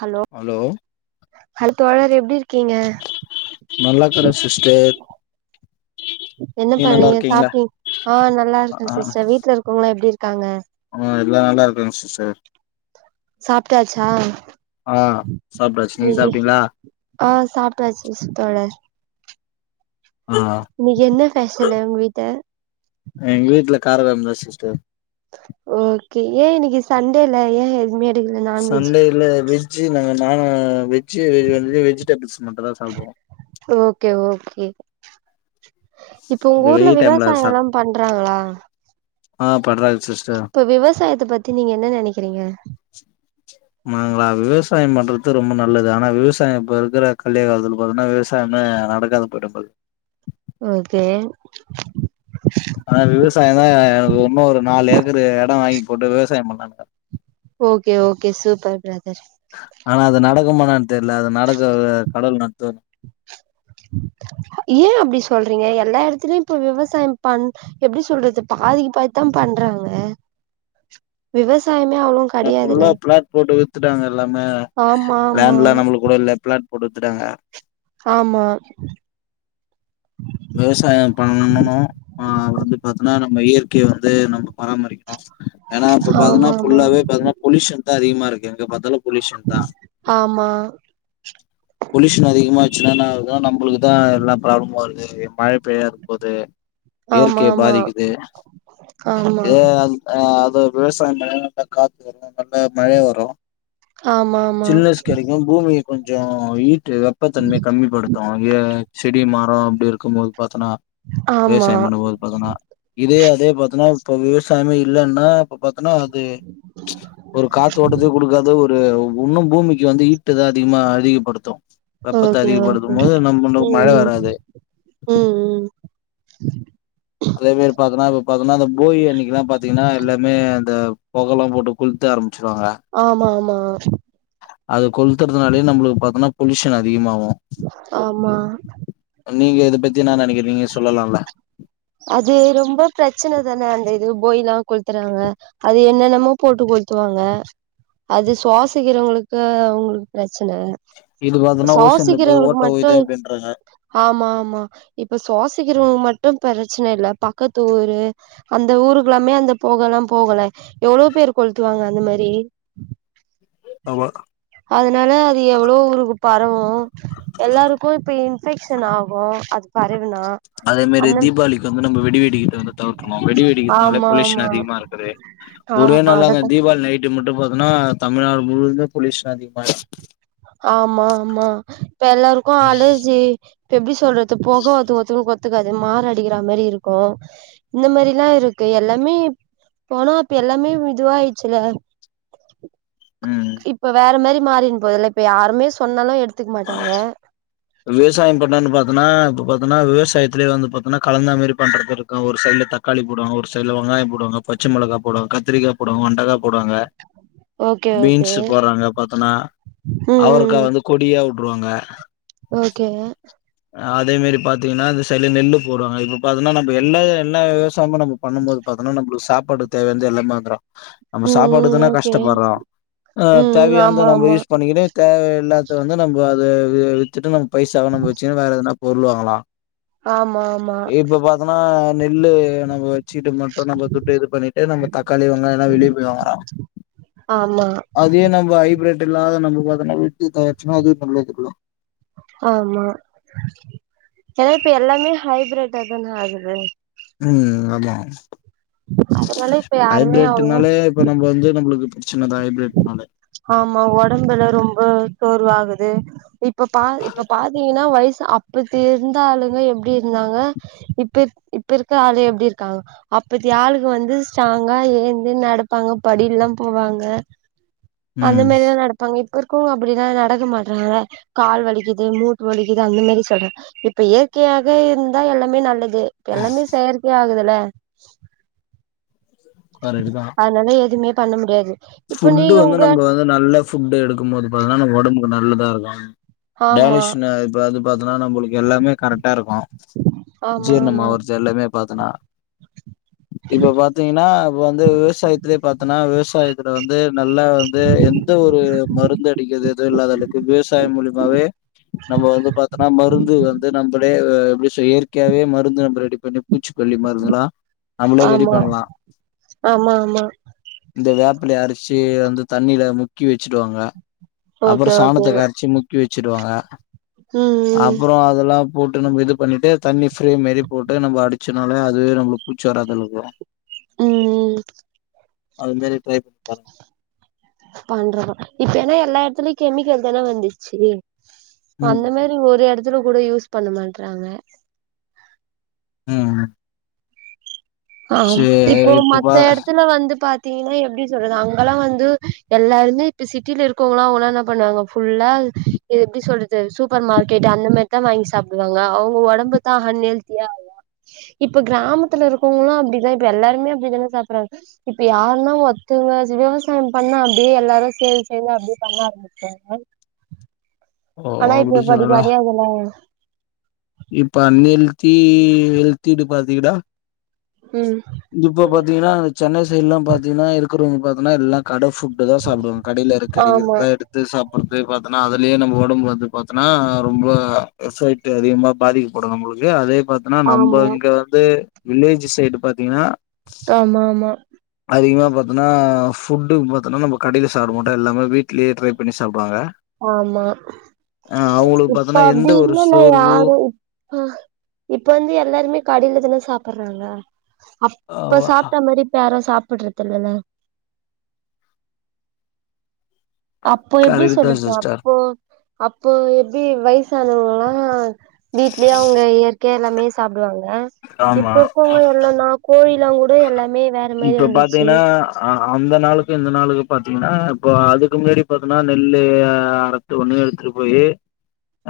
Hello hello hello தோழர் எப்டிருக் கீங்க நல்லாக்கர சிஸ்டர் என்ன நீங்க நல்லா பண்றீங்க இருக்கீங்களா சாப்ட்டீ ஆ நல்லா இருக்கே ஆ சிஸ்டர் வீட்ல இருக்கவ்ங்களா எப்டி இருக்காங்க ஆ எல்லாரு நல்லாருக்காங்க சிஸர் சாப்ட்டாச்சா ஆ சாப்ட்டாச்சு நீங்க நீயு சாப்ட்டீங்களா ஆ சாப்டாச்சு சிஸ் தோழர் ஆ இன்னிக்கு என்ன பெஷல் உங்க வீட்ட அ எங்க வீட்ல கார கொழம்தா சிஸ்டர் ஓகே ஏ இன்னிக்கு சண்டேல ஏ எதுமே சண்டேல வெஜ் நாங்க நானு வெஜ்ஜு வெ வந்து வெஜிடபிள்ஸ் மட்டுந்தா சாப்டுவோ ஓகே ஓகே இப்போ இந்த ஊர்ல வெயில் டைம்ல விவசாயோல்லா சாப் பண்றாங்களா ஆ பண்றாங்க சிஸ் இப்ப விவசாயத்த பத்தி நீங்க என்ன நெனைக்கிறீங்க மாங்களா விவசாயோ பண்றத்து ரொம்ப நல்லது ஆனா விவசாயோ இப்ப இருக்குற கலி காலத்துல பாத்தன்னா விவசா சாயமே நடக்காது போயிட போது ஓகே ஆனா விவசாயந்தா எனக்கு உன்னு ஒரு நாலு ஏக்கர் எடோ வாங்கி போட்டு விவசாயொ பண்ணலான்ருக்க ஓகே ஓகே சூப்பர் ப்ரதர் ஆனா அது நடக்குமா என்னானு தெர்ல அது நடக்க கடவுள் நடத்துவார் ஏ அப்டி சொல்றீங்க எல்லா எடத்துலயு இப்ப விவசாயம் பண் எப்டி சொல்றது பாதிகு பாதிதா பண்றாங்க விவசாயமே அவ்ளோ ஏங்க கெடையாதுல ஃபுல்லா பிளாட் போட்டு வித்துட்டாங்க எல்லாமே ஆமா லேண்ட்லா நம்மளுக் கூட இல்ல ப்ளாட் போட்டு வித்துட்டாங்க ஆமா விவசாயம் பண்ணுனு அ வந்து பாத்தன்னா நம்ம இயற்க் கைய வந்து நம்ம பராமரிக்கணு ஏனா இப்ப பாத்தன்னா ஆமா ஃபுல்லாவே பாத்தனா பொல்யூஷன்தா அதிகமா இருக்கு எங்க பாத்தாலு பொல்யூஷன்தா ஆமா பொல்யூஷன் அதிகமாச்சுனானா அதா நம்பளுக்குதா எல்லா ப்ராப்ளமு வருது மழ பெய்யா இருக்க போது ஆமா இயற்கைய ஆமா பாதிக்குது ஆமா ஏனா அந் ஆ அது விவசாயோ பண்ணனா பா காத்து வரு நல்லா மழை வரு ஆமா சில்னஸ் கெடைக்கு பூமிய கொஞ்சொ ஹீட்டு வெப்பத்தன்மைய கம்மிப்படுத்து ஏ செடி மரோ அப்டி இருக்கும்போது பாத்தனா ஆமா ஆமா ஆமா ஆமா விவசாயம் பண்ணும்போது பாத்தன்னா இதே அதே பாத்தன்னா இப்ப விவசாயமே இல்லன்னா இப்ப பாத்தன்னா அது ஒரு காத்து ஓட்டத்தையு குடுக்காது ஒரு உன்னு பூமிக்கு வந்து ஈ ட்டுதா அதிகமா அதிகோ ஓகே ஓகே நம்ம மழ ம் ம் வராது ம் ம் அதே மாரி பாத்தன்னா இப்ப பாத்தன்னா அந்த போகி அன்னைக்குல்லா பாத்தீங்கன்னா எல்லாமே அந்த பொகெல்லா போட்டு குளுத்து ஆரம்பச்சடுவாங்க ஆமாமா அது கொளுத்துறதுனாலயே நம்மளுக்கு பாத்தோம்ன்னா பொலயூஷன் அதிகமாகும் ஆமா நீங்க இதை பத்தி என்ன நினைக்கிறீங்க நீங்க சொல்லலால அது ரொம்ப பிரச்சனை தானே அந்த இது போகில்லாம் கொளுத்துறாங்க அது என்னென்னமோ போட்டு கொளுத்துவாங்க அது சுவாசிக்கிறவங்களுக்கு அவங்களுக்கு பிரச்சனை இது பாரத்தன்னா ஓசோன்ல போய் ஓட்டோ மட்டு வுழுது அப்படின்றாங்க ஆமா ஆமா இப்ப சுவாசிக்கிறவங்க மட்டும் பிரச்சனை இல்ல பக்கத்து ஊரு அந்த ஊருக்கு எல்லாமே அந்த பொகல்லா போகுல்ல எவ்ளோ பேரு கொளுத்துவாங்க அந்த மாறி அவக் அதனால அது எவ்ளோ ஊருக்கு பரவு எல்லாருக்கு அது இன்ஃபெக்ஷன் ஆகு அது பரவினா அதே மாறி தீபாவளிக்கு வந்து நம்ம வெடி வெடிக்கதற வந்து தவிர்க்கனு வெடி வெடிக்கிறதுனால ஆமா பொல்யூஷன் ஆமா அதிகமா இருக்குது ஒரே ஆமா நாள்ள அந்த அததா தீபாவளி நைட்டு மட்டு பாத்தோன்னா தமிழ்நாடு முழுதும் பொலியூஷன் அதிகமாய் ஆமாமா இப்ப எல்லாருக்கு அலர்ஜி இப்ப எப்டி சொல்றது புக ஒத்து ஒத்தருக்கு ஒத்துக்காது மாரடைக்கிற மாறி இருக்கு இந்த மாறிலா இருக்கு எல்லாமே போனா அப்ப எல்லாமே இதுவாயிடுச்சுல ம் இப்ப வேற மாறி மாறின்போதுல்ல இப்ப யாருமே சொன்னாலு எடுத்துக்க மாட்டாங்க விவசாயம் பண்லன்னு பாத்தன்னா இப்ப பாத்தன்னா விவசாயத்துலயே வந்து பாத்தன்னா கலந்த மாறி பண்றதுயிருக்கு ஒரு சைடுல தக்காளி போடுவாங்க ஒரு சைடுல வெங்காயம் போடுவாங்க பச்சமிளகா போடுவாங்க கத்திரிக்கா போவாங்க வண்டக்கா போவாங்க ஓகே ஓகே பீன்ஸ் போறாங்க பாத்தன்னா ம் அவரக்கா வந்து கொடியா விட்ருவாங்க ஓகேங்க அதே மாறி பாத்தீங்கன்னா அந்தசைடு நெல்லு போடுவாங்க இப்ப பாத்தீங்கன்னா நம்ம எல்லா எல்லா விவசாயமும் நம்ம பண்ணும் போது பாத்தனா நம்மளுக்கு சாப்பாடுக்கு தேவையானது எல்லாமே வந்துரு நம்ம ம் ம் சாப்பாட்டுக்குதான ஓகே கஷ்டப்படடறோ ஆ ம் ம் தேவையானத ஆமா நம்ம ஆமா யூஸ் பண்ணிக்கினு தேவை இல்லாத வந்து நம்ம அத விட்டுட்டு நம்ம பைசாவ நம்ம வச்சுன்னு வேற எதனா பொருள் வாங்களா ஆமா ஆமா இப்ப பாத்தனா நெல்லு நம்ம வச்சுட்டு மட்டு நம்ம துட்டு இது பண்ணிட்டு இது நம்ம தக்காளி வெங்காயால்ல வெளிய போய் வாங்கறா உ அதே நம்ம ஹைபரட் இல்லாத நம்ம பாத்தன வீட்டுல தயார்ச்சினா அதுவும் நல்லதுக்குத ஆமா ஏனா இப்ப எல்லாமே ஹைபிரிட்டுதான ஆகுது ம் ஆமா அதனால இப்ப யாருமே அவ்ளவா ஹைபிரட்னாலே இப்ப நம்ம வந்து நம்மளுக்கு பிரச்சனத ஹைபிரட்டனாலே ஆமா உடம்புல ரொம்ப சோர்வாகுது இப்ப பா இப்ப பாத்தீங்கன்னா வயசு அப்ப இருந்த ஆளுங்க எப்டி இருந்தாங்க இப்ப இப்ப இருக்கிற ஆளு எப்டி இருக்காங்க அப்பத்தி ஆளுங்கோ வந்து ஸ்ட்ராங்கா ஏந்து நடப்பாங்க படில்லாம் போவாங்க அந்த ம் மாதிலா நடப் ங்க இப்ப இருக்கவச்க அப்டினா நடக்க மாட்றாங்க கால் வலிக்குது மூட்டு வலிக்குது அந்த மாறி சொல்றாங்க இப்ப இயற்கையாக இருந்தா எல்லாமே நல்லது எல்லாமே செயற்கை ஆகுதுல்ல கரடுதா என்னால எதுமே பண்ண முடியாது இப்ப ஃபுட்டு நீங்க வந்து உங்க நம்ம வந்து நல்ல ஃபுட்டு எடுக்கும்போது பாத்தங்கனா உடம்புக்கு நல்லதா இருக்கும் ஆமா டேனிஷ் நாய பாத்து பாத்துதா நம்மளுக்கு எல்லாமே கரெக்டா இருக்கும் ஆமா ஆமா ஜீர்ணமவர்து எல்லாமே பாத்தனா இப்ப பாத்தீங்கன்னா இப்ப வந்து விவசாயத்திலயே பாத்தன்னா விவசாய இதுல வந்து நல்லா வந்து எந்த ஒரு மருந்து அடிக்கிறது எதுவு இல்லா விவசாய மூலியமாவே நம்ம வந்து பாத்தோனா மருந்து வந்து நம்மலே எப்டி இயற்கையாவே மருந்து நம்ம ரெடி பண்ணி பூச்சிக்கொல்லி மருந்துல்லா நம்மளே ரெடி ஆமா பண்ணலா ஆமா ஆமா இந்த வேப் வேப்பலய அரச்சி வந்து தண்ணியில முக்கி வச்சுடுவாங்க அப்பற ஓகே ஓகே சாணத்த கரச்சி முக் முக்கி வச்சடுவாங்க ம் ம் அப்பற அதுல்லா போட்டு நம்ம இது பண்ணிட்டு தண்ணி ஃப்ரே மேரி போட்டு நம்ம அடிச்சனாலே அதுவே நம்மளுக்கு பூச்சி வராதலவுருக்கு ம்ம் அது மாரி ட்ரை பண்ணி பாருங்க. பண்றத இப்ப என்னா எல்லா இடத்துலயு கெமிக்கல் தான வந்துச்சு ம் அந்த மாரி ஒரு இடத்துல கூட யூஸ் பண்ண மாட்டறாங்க ம் ஆம் சரி இப்போ இப்ப மத்த பா இடத்துல வந்து பா திங்கன்னா எப்டி சொல்றது அங்கல்லா வந்து எல்லாருமே இப்ப சிட்டில இருக்கவங்களா அவுங்கல்லா என்ன பண்ணுவாங்க ஃபுல்லா து எப்டி சொல்றது சூப்பர் மார்க்கெட் அந்த மாரிதா வாங்கி சாப்டுவாங்க அவங்க உடம்பு தா அன் ஹெல்த்தியா ஆகு இப்ப கிராமத்துல இருக்கவங்களு அப்டிதா இப்ப எல்லாருமே அப்டித்தான சாப்டுறாங்க இப்ப யாருன்னா ஒத்தங்க விவசாய பண்ணா அப்டியே எல்லாரு சேந் சேந் அப்டியே பண்ணா ஆரம் ஓ ஆனா இப்ப அப்டி சொல்றடா கிடையாதுல்ல இப்ப அன் ஹெல்த்தி ஹெல்த்தினு பாத்திங்கனா ம் இப்ப பாத் ங்கன்னா சென்னை சைட்லா பாத்தீங்கன்னா இருக்கிறவங்க பாத்தங்கன்னா எல்லா கட ஃபுட்டு தா சாப்டுவாங்க கடைல இருக்குற கறிகள் ஆமா தா எடுத் து சாப்டுறது பாத்தனா அதுலே நம்ம உடம்பு வந்து பாத்தனா ரொம்ப எஃபெக்ட் அதிகமா பாதிக்கப்படு நம்பளுக்கு அதே பாத் ஏனா நம்ம ஆமா இங்க வந்து வில்லேஜ் சைடு பாத்தீங்கன்னா ஆமா ஆமா அதிகமாக பாத்தோன்னா ஃபுட்டுக்கு பாத்தோன்னா நம்ப கடையில் சாப்பிட மாட்டோ எல்லாமே வீட்லேயே ட்ரை பண்ணி சாப்புடுவாங்க ஆமா இப்ப பாத்தோன்னா எந்த அப்டி ஒரு இல்லனா சோர்வு யாரு இப்ப வந்து எல்லாருமே கடைலதான சாப்ட்றாங்க அப்ப அ சாப்ட்ட மாரி இப்ப யாரு சாப்புடுறது இல்லல்ல அப்போ எப்டி கரெக்ட் தா சொல்லுது சிஸ்டர் அப்போ அப்போ எப்டி வயசானவங்கல்லா வீட்லயே அவங்க இயற்கையா எல்லாமே சாப்டுவாங்க ஆமா இப்ப இருக்கவங்க என்னனா கோழிலா கூட எல்லாமே வேற மாரி வந்துச்சு ஆ அந்த நாளுக்கு இந்த நாளுக்கு பாத்தீங்கன்னா இப்ப அதுக்கு முன்னாடி பாத்தீங்கன்னா நெல்லு அர ஒண்ணு எடுத்துட்டு போய்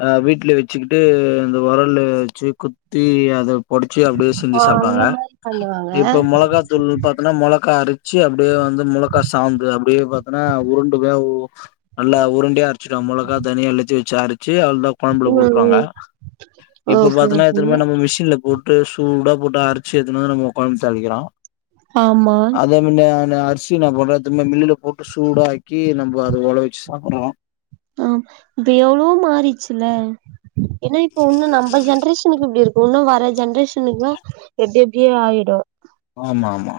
அ வீட்ல வச்சுக்கிட்டு இந்தந்த உரல்லு வச்சி குத்தி அத பொடிச்சு அப்டே ஆ செஞ்சு அந்த சாப்ட்டாங்க மாரி பண்ணுவாங்க இப்போ மொளகா தூள் பாத்தோன்னா மொளகா அரிச்சு அப்டியே வந்து மொளகா சாந்து அப்டே பா அதனா உருண்டு தா வ் நல்லா உருண்டையா அரிச்சுடு மொளகா தனியா எல்லாத்தையு வச்சு அரச்சு அவளதா குழம்புல ம் போட்டுவாங்க ம் இப்ப ஓகே பாத்தன்னா ஓகே எத்துனு பேரு நம்ம மிஷின்ல போட் ட்டு சூடா போட்டு அரைச்சு எத்துனு நம்ம கொழம்பு தாலிக்கிறோ ஆமா இந்த அந்த அரிசி நா பண்றது மில்லுல போட்டு சூடாக்கி நம்ம அத உழ வச்சு சாப்புட்றோ ஆ இப்ப எவ்வளோ மாறிடுச்சுல ஏனா இப்ப இன்னு நம்ம ஜென்ரேஷனுக்கு இப்டி இரு இன்னு வர ஜென்ரேஷனுக்ல்லா எப்டி எப்டியோ ஆயிடு ஆமா ஆமா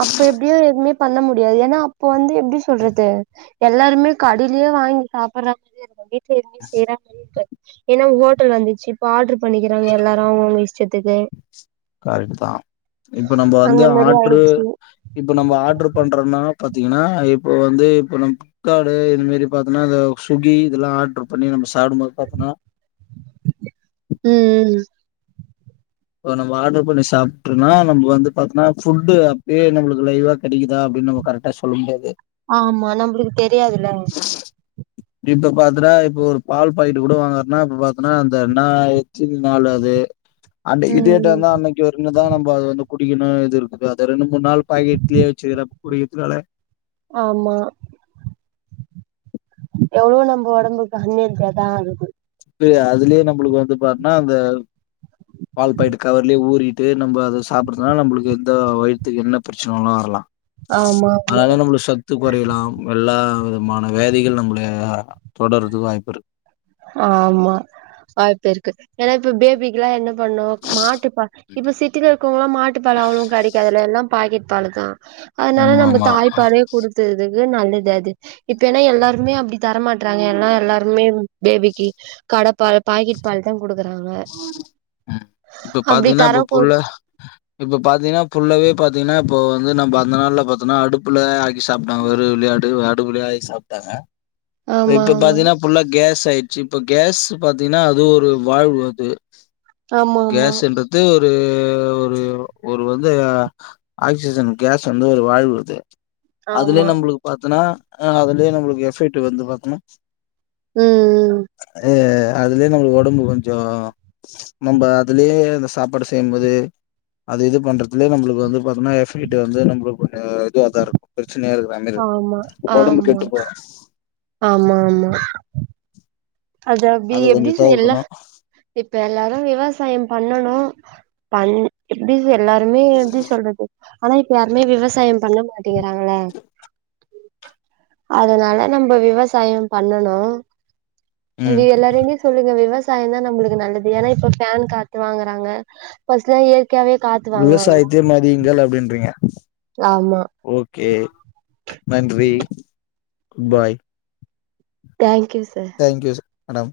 அப்ப எப்படியு எதுவுமே பண்ண முடியாது ஏனா அப்ப வந்து எப்டி சொல்றது எல்லாருமே கடியியே வாங்கி சாப்பிடுற அப்டிங்றத தாண்டி வீட்லே செய்ற மாறி இருக்கு ஏனா ஹோட்டல் வந்துச்சு இப்ப ஆட்ரு பண்ணிக்கிறாங்க எல்லாரு அவுங்க அவுங்க இஸ் செத்துக்கு கர்ட்டு தா இப்ப நம்ம வந்து அந்த மாரி ஆட்ரு ஆயிடுச்சு இப்ப நம்ம ஆட்ரு பண்றோம்னா பாத்தீங்கன்னா இப்ப வந்து இப்ப நம் ளிப்கார்டு இதுமாரி பாத்தனா இதோ சுக்கி இதெல்லா ஆடரு பண்ணி நம்ம சாப்டும்போது பாத்திங்னா ம் ம் இப்ப நம்ம ஆடரு பண்ணி சாப்பிட்டனா நம்ம வந்து பாத்தனா ஃபுட்டு அப்பயே நம்மளுக்கு லைவா கெடைக்குதா அப்டின்னு நம்ம கரக்டா சொல்ல முடியாது ஆமா நம்பளுக்கு தெரியாதுல தீப்ப பாத்தரா இப்போ ஒரு பால் போயிட்டு கூட வாங்கறனா இப்ப பாத்தனா அந்த என்னாய்ச்சு நாலுாவது அந்த இதேட்ட ம் இருந்தா அன்னைக்கி இவருங்க தா நம்ம அது வந்து குடிக்கணு இது இருக்கு அது ருக்னு மு ன் நாள் பக்கேட்லே வச்சுக்கற குடிக்கற்துலால ஆமா எவ்ளோ நம்ம உடம்புக்கு அன்னியத்த தா ஆகுது ப்டியே அதுலயே நம்மளுக்கு வந்து பாத்னா அந்த வால் பைட்டு கவர்லயே ஊறிட்டு நம்ம அத சாப்புட்றதுனா நம்மளுக்கு எந்த வயித்துக்கு என்ன பிரச்சனாலு வரலா ஆமா ஆமா அதாது நம்மளுகு சத்து கொறையலாம் எல்லா விதமான வேதிகள் நம்மள தொடர்றதுக்கு வாய்ப்பு இருக்கு ஆமா வாய்ப்பு இருக்குது ஏனா இப்ப பேபிக்கு எல்லா என்ன பண்ணு மாட்டுப்பா இப்ப சிட்டில இருக்கவங்கல்லா மாட்டுப்பால் அவ்வள கெடைகாதுல எல்லா பாக்கெட் பாலு தா அதனால ம் நம்ம ஆமா தாய்ப்பால்லே கொடுத்ததுகு நல்லது அது இப்ப ஏன்னா எல்லாருமே அப்டி தரமாட்டறாங்க ஏன்னா எல்லாருமே பேபிக்கி கடப்பால் பாக்கெட் பாலு தா கொடுக்குறாங்க ம் அப்டி தரம்போ இப்போ பாத்தீங்கன்னா புல்லாவே பாத்தீங்ன்னா இப்போ வந்து நம்ம அந்த நாள்ல பாத்தனா அடுப்புல ஆக்கி சாப்ட்டா வெறு வெளையா விளயாட் அப்புடியாயி சாப்ட்டாங்க இப் ஆமா இப்ப பாத்தீங்கனா புல்லா கேஸ் ஆயிடுச்சு இப்ப கேஸ் பாத்தீங்ன்னா அது ஒரு வாழ்வு இது ஆமா ஆமா கேஸ்ன்றது ஒரு ஒரு ஒரு வந்து ஆக்சிஜன் கேஸ் வந்து ஒரு வாய்வு அது அதுலயே ஆமா ஆமா நம்மளுக்கு பாத்தனா அதுலே நம்மளுக்கு எஃபெக்ட் வந்து பாத்தனா ம்ம் அது அதுலயே நம்மளுக் ஒடம்பு கொஞ்சோ நம்ந அதுலயே அந்த சாப்பாடு செய்யும்போது அது இது பண்றதுலயே நம்மளுக்கு வந்து பாத்தன்னா எஃப்பெக்ட்டு வந்து நம்மளுக்கு இதுவ தா இருக்கு பிரச்சனையா இருக்கு ஆமா [unintelligible] உடம்பு ஆமா கெட்டு போவு ஆமா ஆமா அத அப்டி கொஞ்சோ எப்டிச எல்லா தவிர்க்கணு இப்ப எல்லாரு விவசாயம் பண்ணணு பண் எப்டிச எல்லாருமே எப்டி சொல்றது ஆனா இப்ப யாருமே விவசாயம் பண்ண மாட் டிங்கறாங்கள அதனால நம்ப விவசாயம் பண்ணணு அது ம் எல்லாரான்டியு சொல்லுங்க விவா விவசாயம் தா நம்பளுக்கு நல்லது ஏன்னா இப்ப பேன் காத்து வாங்குறாங்க பஸ்ட்டு இயற் கையாவே காத் விவசாயத்தே மதியுங்கள் அப்டின்றீங்க ஆமா கே நன்றி பாய் தேங்க் யூ சா தேங்க் யூ ஸ் மேடம்